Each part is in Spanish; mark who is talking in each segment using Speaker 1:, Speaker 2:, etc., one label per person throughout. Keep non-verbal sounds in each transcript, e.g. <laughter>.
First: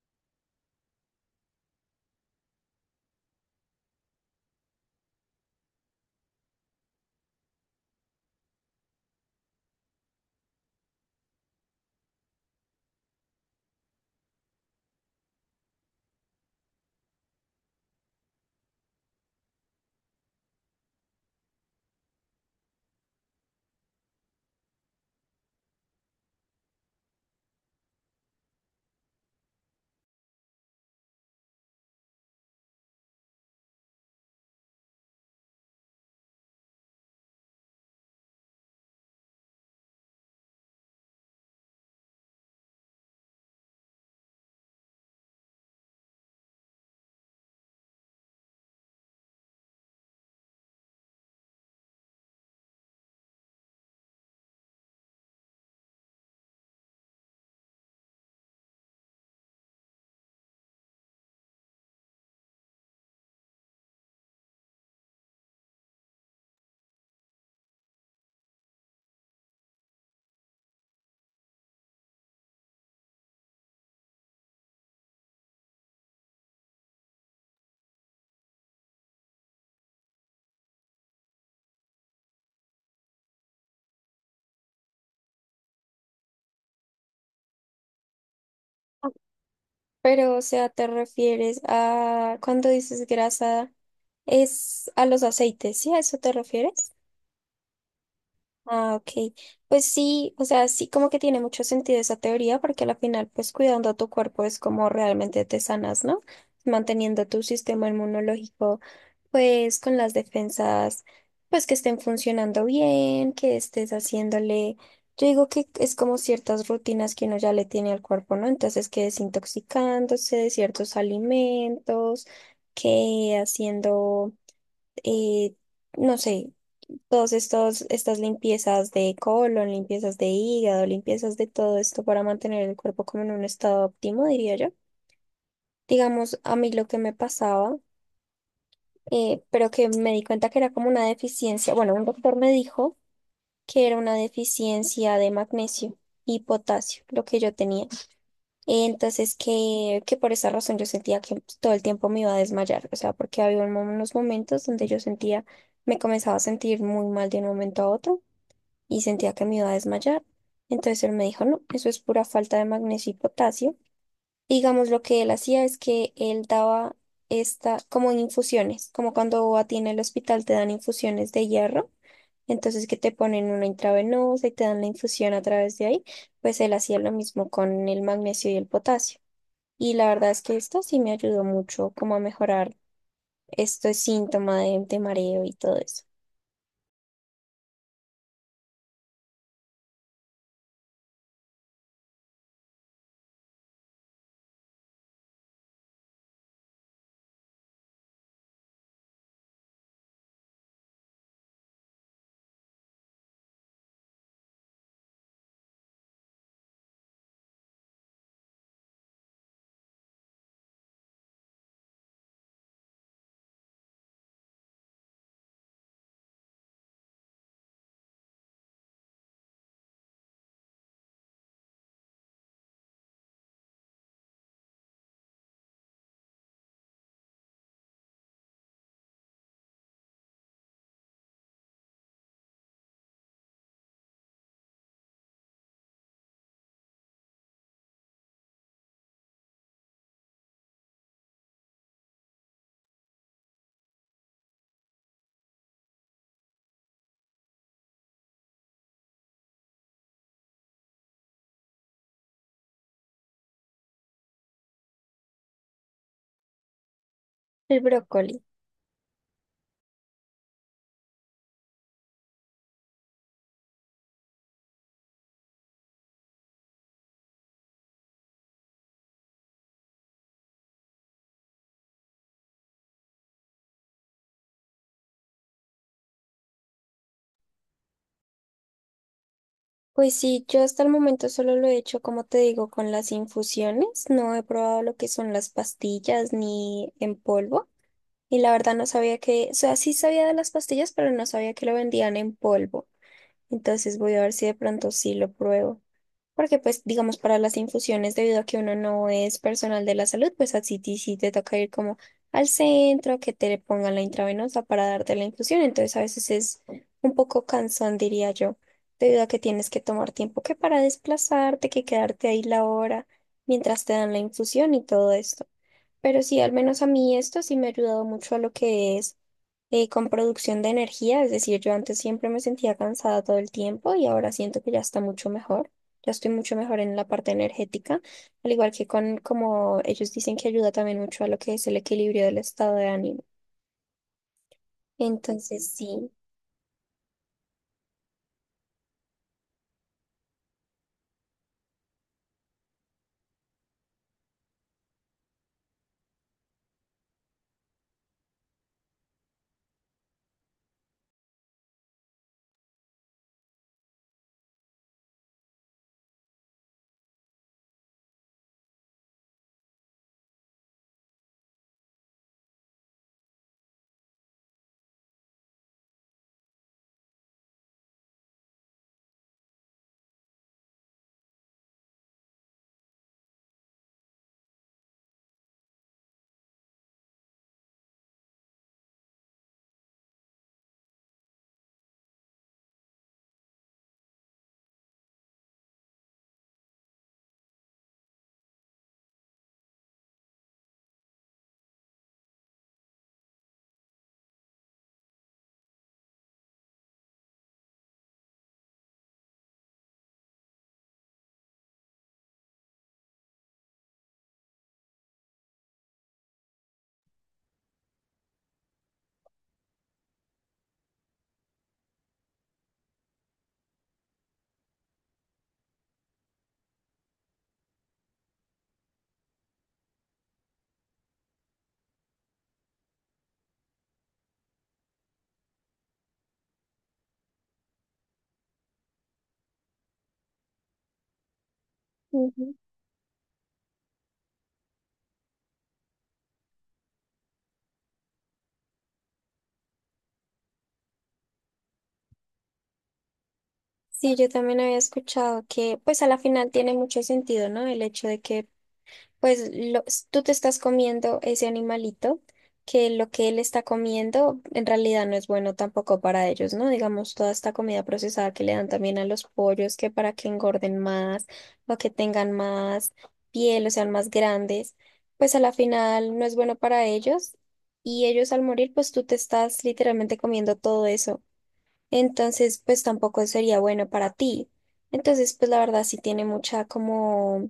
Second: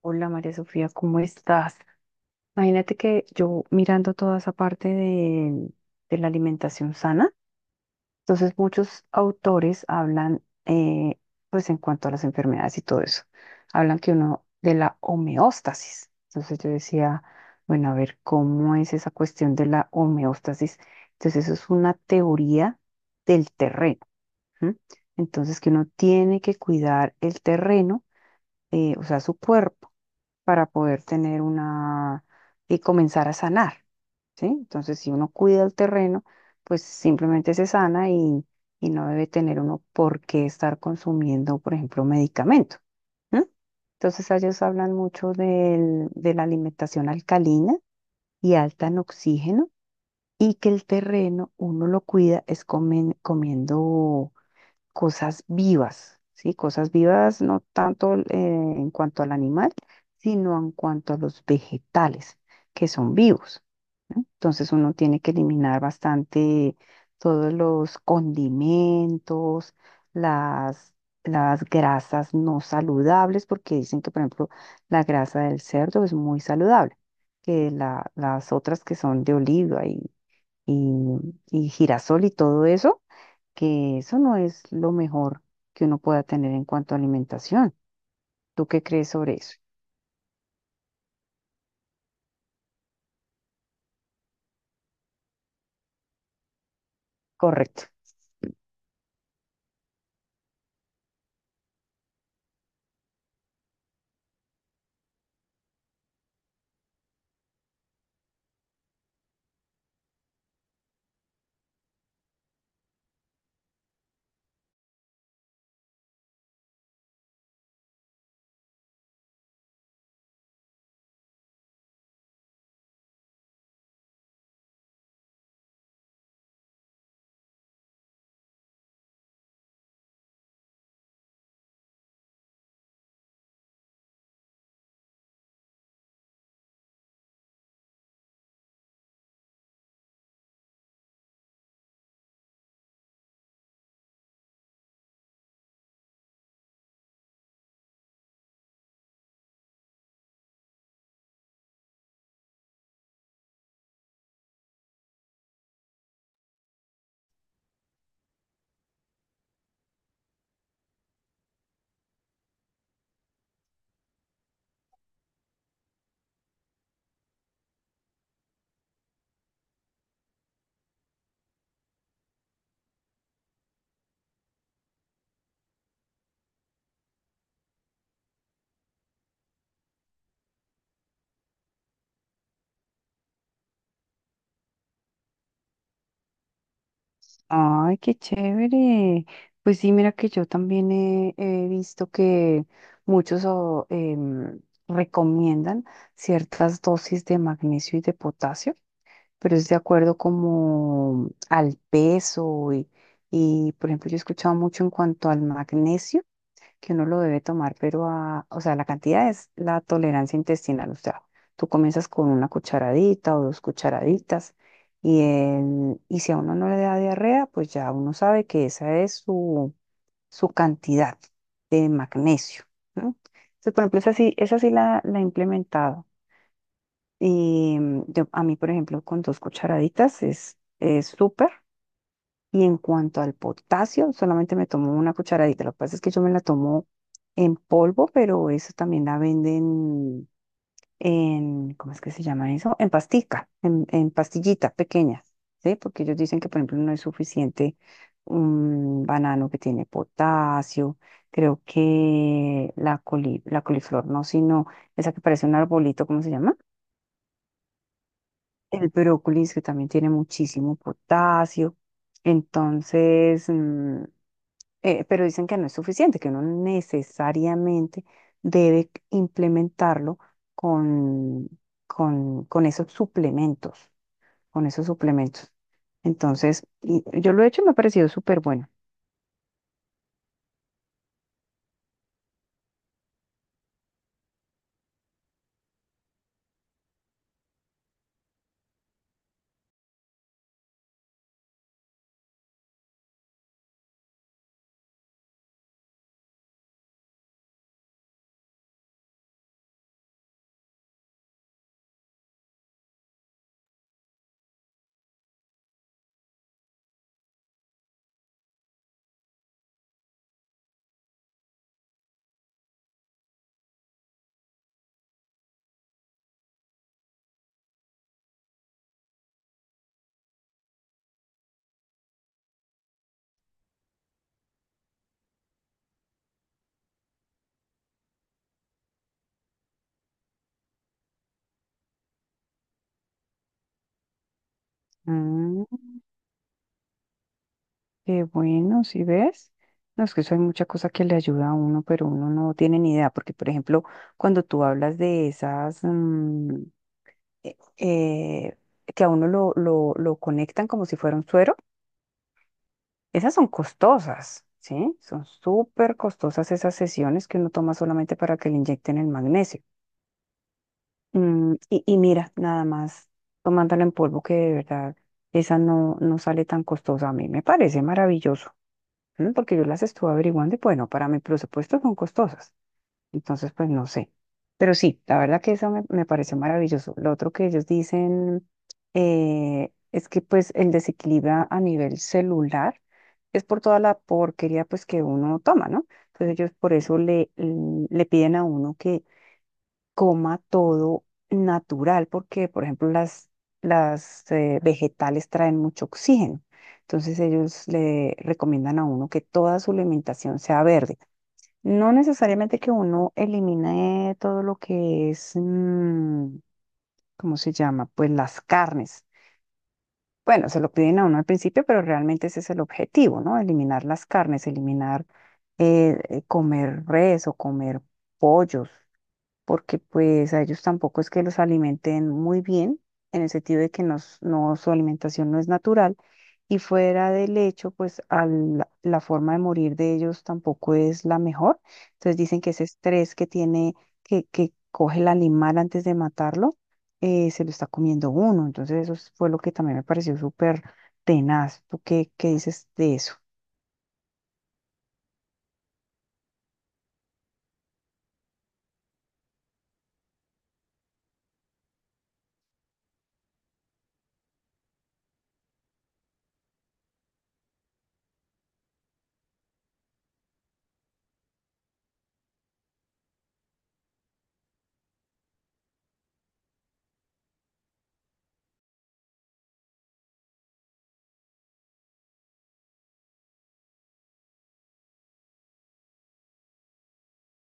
Speaker 1: Hola María Sofía, ¿cómo estás? Imagínate que yo mirando toda esa parte de la alimentación sana, entonces muchos autores hablan, pues en cuanto a las enfermedades y todo eso, hablan que uno de la homeostasis. Entonces yo decía, bueno, a ver, ¿cómo es esa cuestión de la homeostasis? Entonces eso es una teoría del terreno, ¿m? Entonces que uno tiene que cuidar el terreno, o sea, su cuerpo para poder tener una y comenzar a sanar, ¿sí? Entonces, si uno cuida el terreno, pues simplemente se sana y no debe tener uno por qué estar consumiendo, por ejemplo, medicamento. ¿No? Entonces, ellos hablan mucho de la alimentación alcalina y alta en oxígeno y que el terreno uno lo cuida es comiendo cosas vivas, ¿sí? Cosas vivas no tanto en cuanto al animal, sino en cuanto a los vegetales, que son vivos. Entonces uno tiene que eliminar bastante todos los condimentos, las, las grasas no saludables, porque dicen que, por ejemplo, la grasa del cerdo es muy saludable, que las otras que son de oliva y y girasol y todo eso, que eso no es lo mejor que uno pueda tener en cuanto a alimentación. ¿Tú qué crees sobre eso?
Speaker 2: Pero, o sea, te refieres a cuando dices grasa, es a los aceites, ¿sí? ¿A eso te refieres?
Speaker 1: Correcto.
Speaker 2: Ah, ok. Pues sí, o sea, sí como que tiene mucho sentido esa teoría porque al final pues cuidando a tu cuerpo es como realmente te sanas, ¿no? Manteniendo tu sistema inmunológico pues con las defensas pues que estén funcionando bien, que estés haciéndole, yo digo que es como ciertas rutinas que uno ya le tiene al cuerpo, ¿no? Entonces que desintoxicándose de ciertos alimentos, que haciendo, eh, no sé todas estos, estas limpiezas de colon, limpiezas de hígado, limpiezas de todo esto para mantener el cuerpo como en un estado óptimo, diría yo. Digamos, a mí lo que me pasaba, pero que me di cuenta que era como una deficiencia, bueno, un doctor me dijo que era una deficiencia de magnesio y potasio, lo que yo tenía. Entonces, que por esa razón yo sentía que todo el tiempo me iba a desmayar, o sea, porque había un unos momentos donde yo sentía, me comenzaba a sentir muy mal de un momento a otro y sentía que me iba a desmayar. Entonces él me dijo, no, eso es pura falta de magnesio y potasio. Y digamos, lo que él hacía es que él daba esta, como en infusiones, como cuando a ti en el hospital te dan infusiones de hierro, entonces que te ponen una intravenosa y te dan la infusión a través de ahí, pues él hacía lo mismo con el magnesio y el potasio. Y la verdad es que esto sí me ayudó mucho como a mejorar este síntoma de mareo y todo eso.
Speaker 1: Ay, qué chévere. Pues sí, mira que yo también he visto que muchos recomiendan ciertas dosis de magnesio y de potasio, pero es de acuerdo como al peso y, por ejemplo, yo he escuchado mucho en cuanto al magnesio, que uno lo debe tomar, pero o sea, la cantidad es la tolerancia intestinal, o sea, tú comienzas con una cucharadita o dos cucharaditas y si a uno no le da diarrea, pues ya uno sabe que esa es su cantidad de magnesio, ¿no? Entonces, por ejemplo, esa sí, la he implementado. Y a mí, por ejemplo, con dos cucharaditas es súper. Y en cuanto al potasio, solamente me tomo una cucharadita. Lo que pasa es que yo me la tomo en polvo, pero eso también la venden ¿cómo es que se llama eso? En pastica, en pastillitas pequeñas, ¿sí? Porque ellos dicen que, por ejemplo, no es suficiente un banano que tiene potasio. Creo que la coliflor, no, sino esa que parece un arbolito, ¿cómo se llama?
Speaker 2: El brócoli.
Speaker 1: El brócoli es que también tiene muchísimo potasio, entonces, pero dicen que no es suficiente, que uno necesariamente debe implementarlo con, con esos suplementos, con esos suplementos. Entonces, yo lo he hecho y me ha parecido súper bueno.
Speaker 2: Pues sí, yo hasta el momento solo lo he hecho, como te digo, con las infusiones. No he probado lo que son las pastillas ni en polvo. Y la verdad no sabía que, o sea, sí sabía de las pastillas, pero no sabía que lo vendían en polvo. Entonces voy a ver si de pronto sí lo pruebo. Porque pues digamos para las infusiones, debido a que uno no es personal de la salud, pues así ti sí te toca ir como al centro, que te pongan la intravenosa para darte la infusión. Entonces a veces es un poco cansón, diría yo, debido a que tienes que tomar tiempo que para desplazarte, que quedarte ahí la hora mientras te dan la infusión y todo esto. Pero sí, al menos a mí esto sí me ha ayudado mucho a lo que es con producción de energía. Es decir, yo antes siempre me sentía cansada todo el tiempo y ahora siento que ya está mucho mejor. Ya estoy mucho mejor en la parte energética, al igual que con como ellos dicen que ayuda también mucho a lo que es el equilibrio del estado de ánimo.
Speaker 1: Mm.
Speaker 2: Entonces, sí.
Speaker 1: Qué bueno, ¿si ves? No, es que eso hay mucha cosa que le ayuda a uno, pero uno no tiene ni idea, porque por ejemplo, cuando tú hablas de esas, eh, eh, que a uno lo conectan como si fuera un suero, esas son costosas, ¿sí? Son súper costosas esas sesiones que uno toma solamente para que le inyecten el magnesio. Y mira, nada más tomándolo en polvo, que de verdad esa no sale tan costosa. A mí me parece maravilloso. Porque yo las estuve averiguando y bueno, para mi presupuesto son costosas. Entonces, pues no sé. Pero sí, la verdad que eso me pareció maravilloso. Lo otro que ellos dicen es que pues el desequilibrio a nivel celular es por toda la porquería pues que uno toma, ¿no? Entonces ellos por eso le piden a uno que coma todo natural, porque, por ejemplo, las vegetales traen mucho oxígeno. Entonces ellos le recomiendan a uno que toda su alimentación sea verde. No necesariamente que uno elimine todo lo que es, ¿cómo se llama? Pues las carnes. Bueno, se lo piden a uno al principio, pero realmente ese es el objetivo, ¿no? Eliminar las carnes, eliminar comer res o comer pollos, porque pues a ellos tampoco es que los alimenten muy bien, en el sentido de que no, su alimentación no es natural, y fuera del hecho, pues la forma de morir de ellos tampoco es la mejor. Entonces dicen que
Speaker 2: Ujú.
Speaker 1: ese estrés que tiene, que coge el animal antes de matarlo, se lo está comiendo uno. Entonces eso fue lo que también me pareció súper tenaz. ¿Tú qué dices de eso?
Speaker 2: Sí, yo también había escuchado que, pues a la final tiene mucho sentido, ¿no? El hecho de que Pues tú te estás comiendo ese animalito, que lo que él está comiendo en realidad no es bueno tampoco para ellos, ¿no? Digamos, toda esta comida procesada que le dan también a los pollos, que para que engorden más o que tengan más piel o sean más grandes, pues a la final no es bueno para ellos y ellos al morir, pues tú te estás literalmente comiendo todo eso. Entonces, pues tampoco sería bueno para ti. Entonces, pues la verdad sí tiene mucha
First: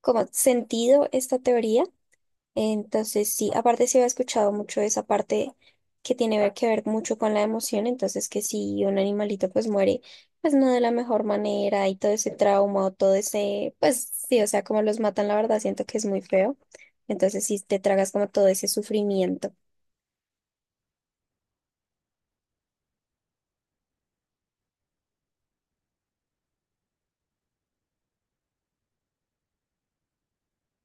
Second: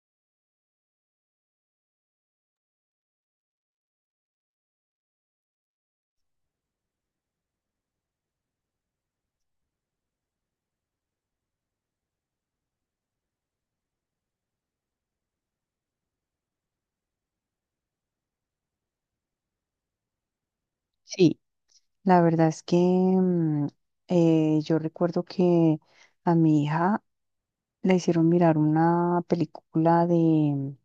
Speaker 2: como sentido esta teoría. Entonces, sí, aparte se había escuchado mucho esa parte que tiene que ver mucho con la emoción, entonces que si un animalito pues muere, pues no de la mejor manera y todo ese trauma o todo ese, pues sí, o sea, como los matan, la verdad, siento que es muy feo. Entonces, sí, te tragas como todo ese sufrimiento.
Speaker 1: Sí, la verdad es que yo recuerdo que a mi hija le hicieron mirar una película de,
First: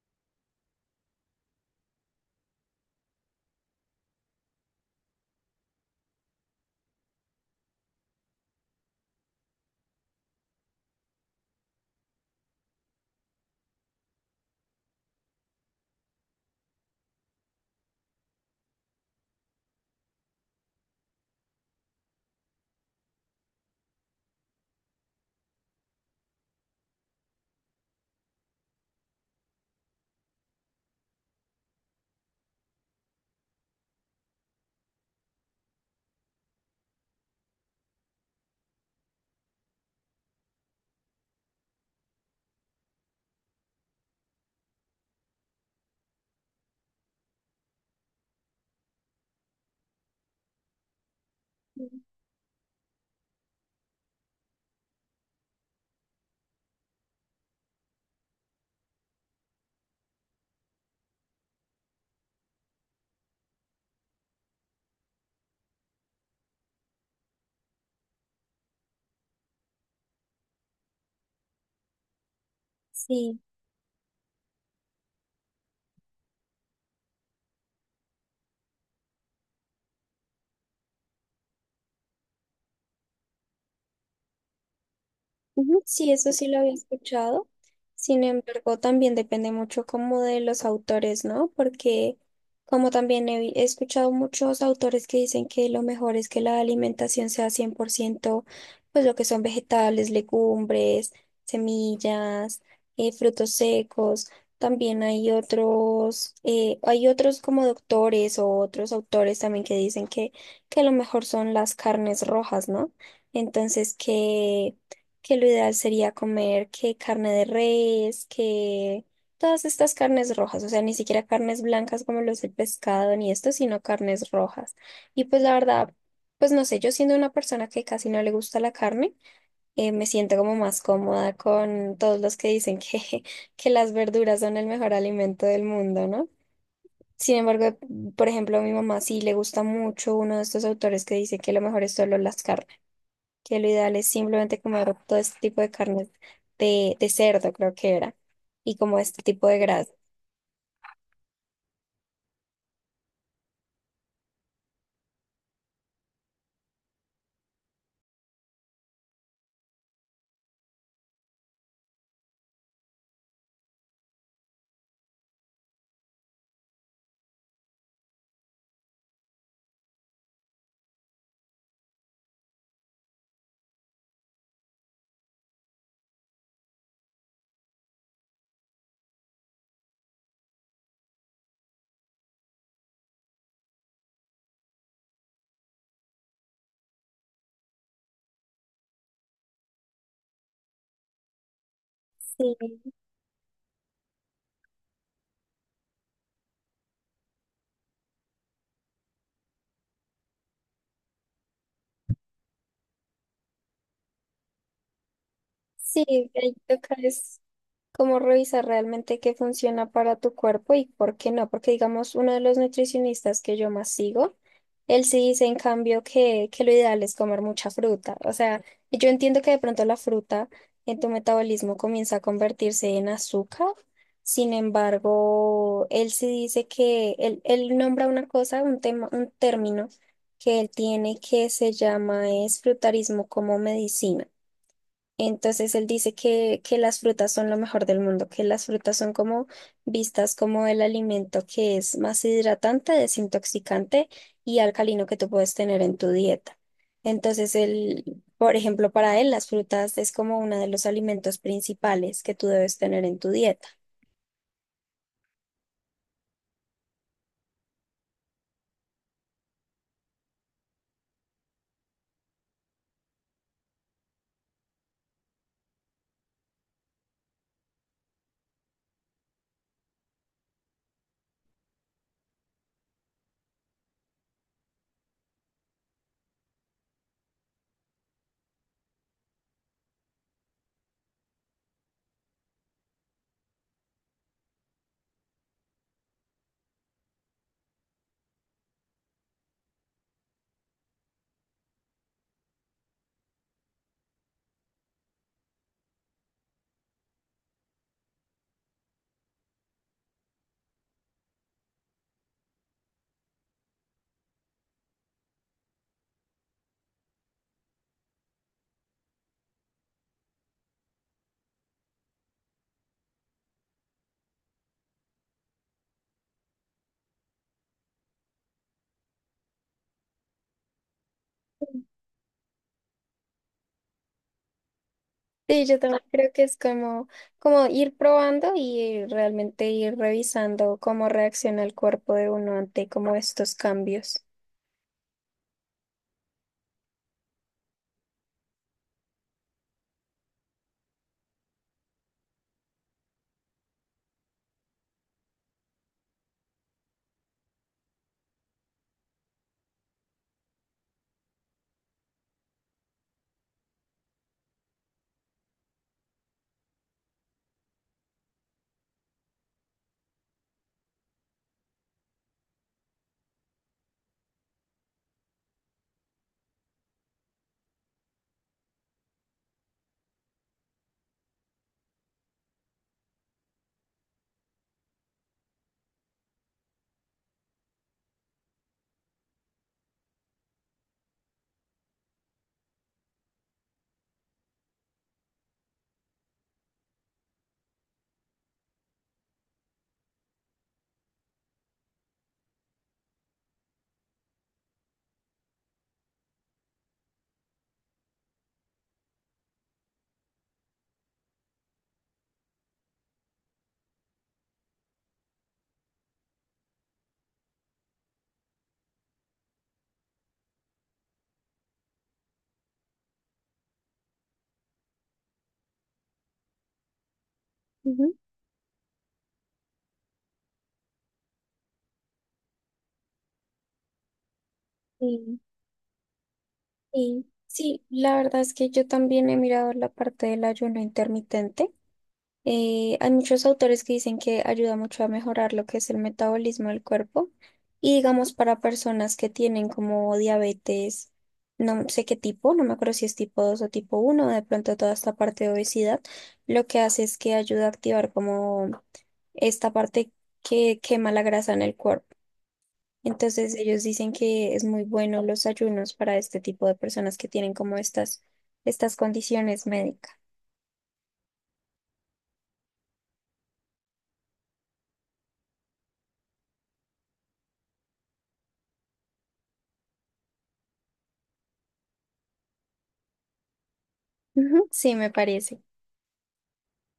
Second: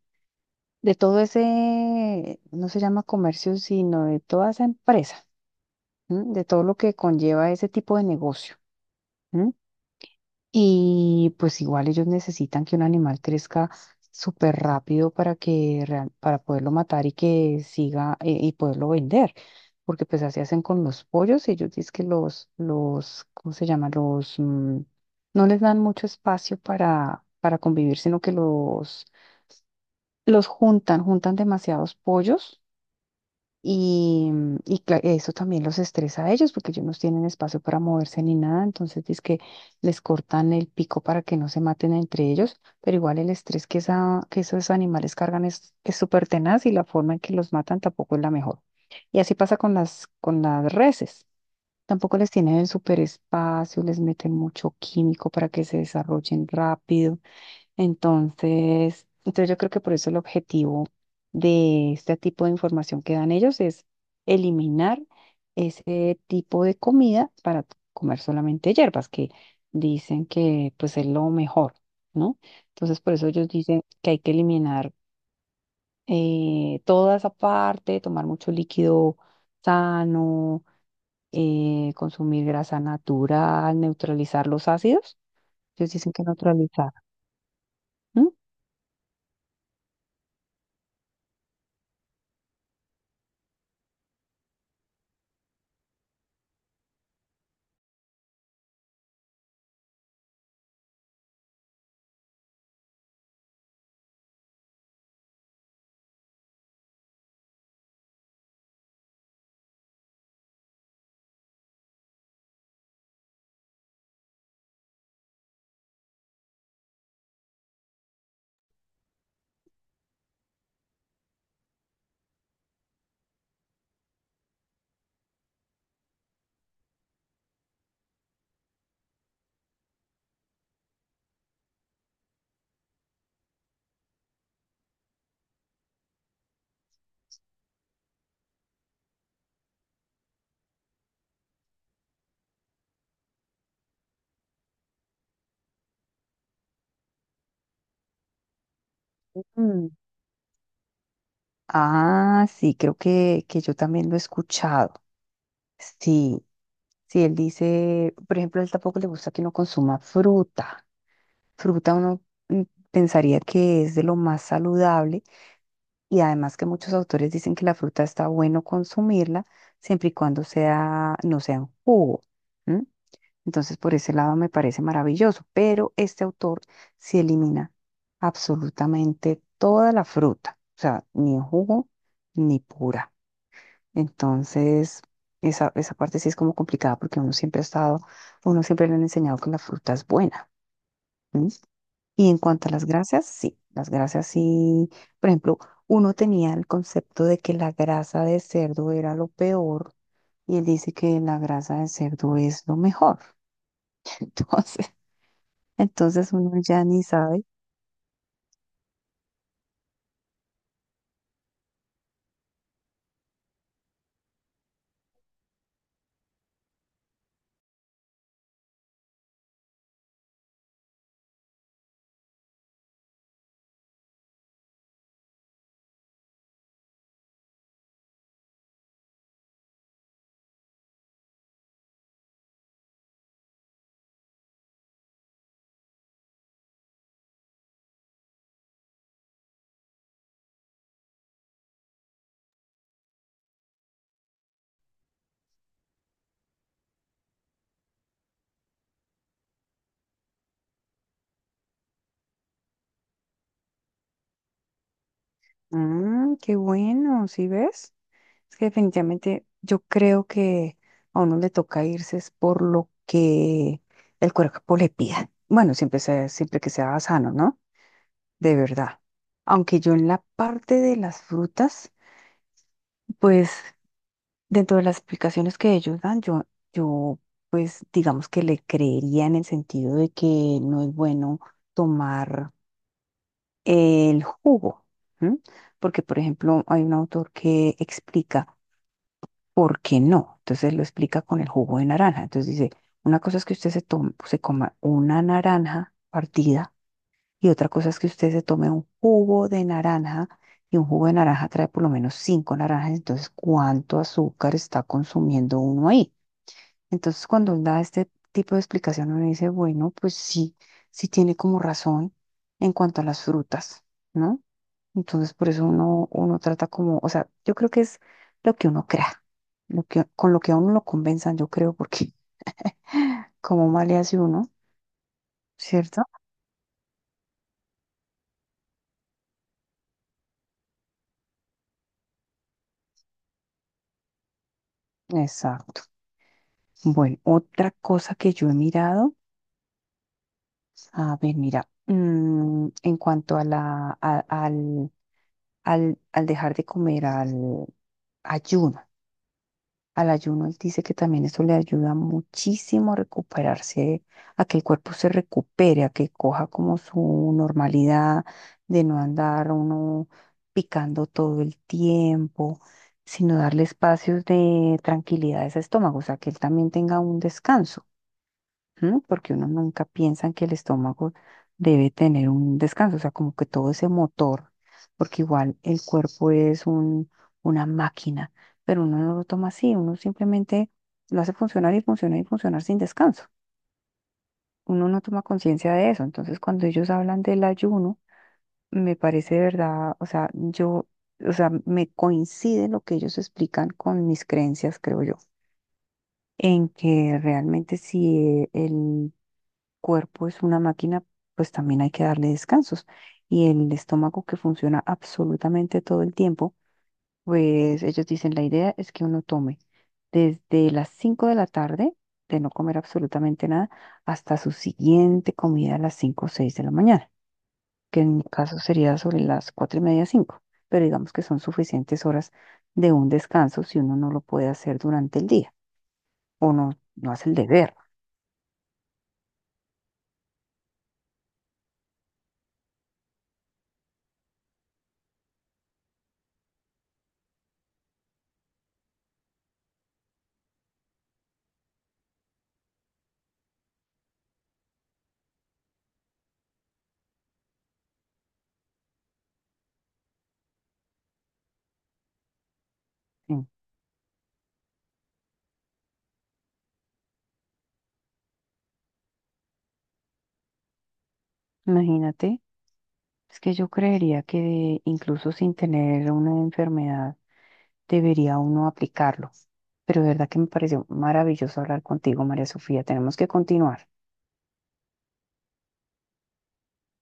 Speaker 1: de todo ese, no se llama comercio, sino de toda esa empresa, ¿m? De todo lo que conlleva ese tipo de negocio. ¿M? Y pues igual ellos necesitan que un animal crezca súper rápido para que para poderlo matar y que siga y poderlo vender. Porque pues así hacen con los pollos, ellos dicen que ¿cómo se llama? No les dan mucho espacio para convivir, sino que los juntan, juntan demasiados pollos y, eso también los estresa a ellos porque ellos no tienen espacio para moverse ni nada, entonces es que les cortan el pico para que no se maten entre ellos, pero igual el estrés que esos animales cargan es súper tenaz y la forma en que los matan tampoco es la mejor. Y así pasa con las reses. Tampoco les tienen el súper espacio, les meten mucho químico para que se desarrollen rápido. Entonces, yo creo que por eso el objetivo de este tipo de información que dan ellos es eliminar ese tipo de comida para comer solamente hierbas, que dicen que pues es lo mejor, ¿no? Entonces, por eso
Speaker 2: Sí.
Speaker 1: ellos dicen que hay que eliminar toda esa parte, tomar mucho líquido sano, consumir grasa natural, neutralizar los ácidos.
Speaker 2: Ujú,
Speaker 1: Ellos
Speaker 2: sí,
Speaker 1: dicen que
Speaker 2: eso sí lo había
Speaker 1: neutralizar.
Speaker 2: escuchado. Sin embargo, también depende mucho como de los autores, ¿no? Porque como también he escuchado muchos autores que dicen que lo mejor es que la alimentación sea 100% pues lo que son vegetales, legumbres, semillas, frutos secos. También hay otros como doctores o otros autores también que dicen que lo mejor son las carnes rojas, ¿no? Entonces que lo ideal sería comer que carne de res, que todas estas carnes rojas, o sea, ni siquiera carnes blancas como los del pescado ni esto, sino carnes rojas. Y pues la verdad, pues no sé, yo siendo una persona que casi no le gusta la carne, me siento como más cómoda con todos los que dicen que, <laughs> que las verduras son el mejor alimento del mundo, ¿no? Sin embargo, por ejemplo, a mi mamá sí le gusta mucho uno de estos autores que dice que lo mejor es solo las carnes que lo ideal es simplemente comer todo este tipo de carnes de cerdo, creo que era, y como este tipo de
Speaker 1: ¿M?
Speaker 2: grasa.
Speaker 1: Ah, sí, creo que yo también lo he escuchado. Sí, sí, él dice, por ejemplo, a él tampoco le gusta que uno consuma fruta. Fruta uno mm, pensaría que es de lo más saludable y además que muchos autores dicen que la fruta está bueno consumirla siempre y cuando no sea en jugo. ¿M? Entonces, por ese lado me parece maravilloso, pero este autor sí elimina absolutamente toda la fruta, o sea, ni en jugo ni pura. Entonces, esa parte sí es como complicada porque uno siempre ha estado, uno siempre le han enseñado que la fruta es buena. ¿M? Y en cuanto a
Speaker 2: Sí,
Speaker 1: las grasas sí, por ejemplo, uno tenía el concepto de que la grasa de cerdo era lo peor y él dice que la grasa de cerdo es lo mejor. <laughs> Entonces,
Speaker 2: sí,
Speaker 1: Entonces, uno
Speaker 2: ahí
Speaker 1: ya
Speaker 2: toca
Speaker 1: ni
Speaker 2: es
Speaker 1: sabe.
Speaker 2: cómo revisar realmente qué funciona para tu cuerpo y por qué no, porque digamos, uno de los nutricionistas que yo más sigo, él sí dice en cambio que lo ideal es comer mucha fruta. O sea, yo entiendo que de pronto la fruta en tu metabolismo comienza a convertirse en azúcar. Sin embargo, él sí dice que él nombra una cosa, un tema, un término que él tiene que se llama es frutarismo como medicina. Entonces él dice que las frutas son lo mejor del mundo, que las frutas son como vistas como el alimento que es más hidratante, desintoxicante y alcalino que tú puedes tener en tu dieta. Entonces él por ejemplo, para él las frutas es como uno de los alimentos principales que tú debes tener en tu dieta.
Speaker 1: Ah, qué bueno, ¿sí ves? Es que definitivamente yo creo que a uno le toca irse es por lo que el cuerpo le pida. Bueno, siempre que sea sano, ¿no? De verdad. Aunque yo en la parte de las frutas, pues dentro de las explicaciones que ellos dan, yo pues digamos que le creería en el sentido de que no es bueno tomar el jugo, ¿m? Porque, por ejemplo, hay un autor que explica por qué no. Entonces lo explica con el jugo de naranja. Entonces dice, una cosa es que usted se coma una naranja partida y otra cosa es que usted se tome un jugo de naranja y un jugo de naranja trae por lo menos cinco naranjas. Entonces, ¿cuánto azúcar está consumiendo uno ahí? Entonces, cuando él da este tipo de explicación, uno dice, bueno, pues sí, sí tiene como razón en cuanto a las frutas, ¿no? Entonces, por eso uno trata como, o sea, yo creo que es lo que uno crea, con lo que a uno lo convenzan, yo creo, porque <laughs> como mal le hace uno,
Speaker 2: Sí, yo también
Speaker 1: ¿cierto?
Speaker 2: creo que es como, como ir probando y realmente ir revisando cómo reacciona el cuerpo de uno ante como estos cambios.
Speaker 1: Exacto. Bueno, otra cosa que yo he mirado, a ver, mira, en cuanto a la, a- al, al, al dejar de comer, al ayuno. Al ayuno, él dice que también eso le ayuda muchísimo a recuperarse, a que el cuerpo se recupere, a que coja como su normalidad de no andar uno picando todo el tiempo, sino darle espacios de tranquilidad a ese estómago, o sea, que él también tenga un descanso. ¿M? Porque uno nunca piensa en que el estómago debe tener un descanso, o sea, como que todo ese motor, porque igual el cuerpo es una máquina, pero uno no lo toma así, uno simplemente lo hace funcionar y funcionar y funcionar sin descanso. Uno no toma conciencia de eso, entonces cuando ellos hablan del ayuno, me parece de verdad, o sea, me coincide lo que ellos explican con mis creencias, creo yo, en que realmente si el cuerpo es una máquina, pues también hay que darle descansos. Y el estómago que funciona absolutamente todo el tiempo, pues ellos dicen, la idea es que uno tome desde las 5 de la tarde, de no comer absolutamente nada, hasta su siguiente comida a las 5 o 6 de la mañana, que en mi caso sería sobre las 4 y media, 5, pero digamos que son suficientes horas de un descanso si uno no lo puede hacer durante el
Speaker 2: Ujú.
Speaker 1: día o no, no
Speaker 2: Sí,
Speaker 1: hace el deber.
Speaker 2: sí, la verdad es que yo también he mirado la parte del ayuno intermitente. Hay muchos autores que dicen que ayuda mucho a mejorar lo que es el metabolismo del cuerpo y digamos para personas que tienen como diabetes, no sé qué tipo, no me acuerdo si es tipo 2 o tipo 1. De pronto toda esta parte de obesidad, lo que hace es que ayuda a activar como esta parte que quema la grasa en el cuerpo.
Speaker 1: Sí,
Speaker 2: Entonces ellos dicen que es muy bueno los ayunos para este tipo de personas que tienen como estas, estas condiciones médicas.
Speaker 1: imagínate, es que yo creería que incluso sin tener una enfermedad debería uno aplicarlo. Pero de verdad que me pareció maravilloso hablar contigo, María Sofía. Tenemos que continuar.
Speaker 2: Ujú, sí, me parece.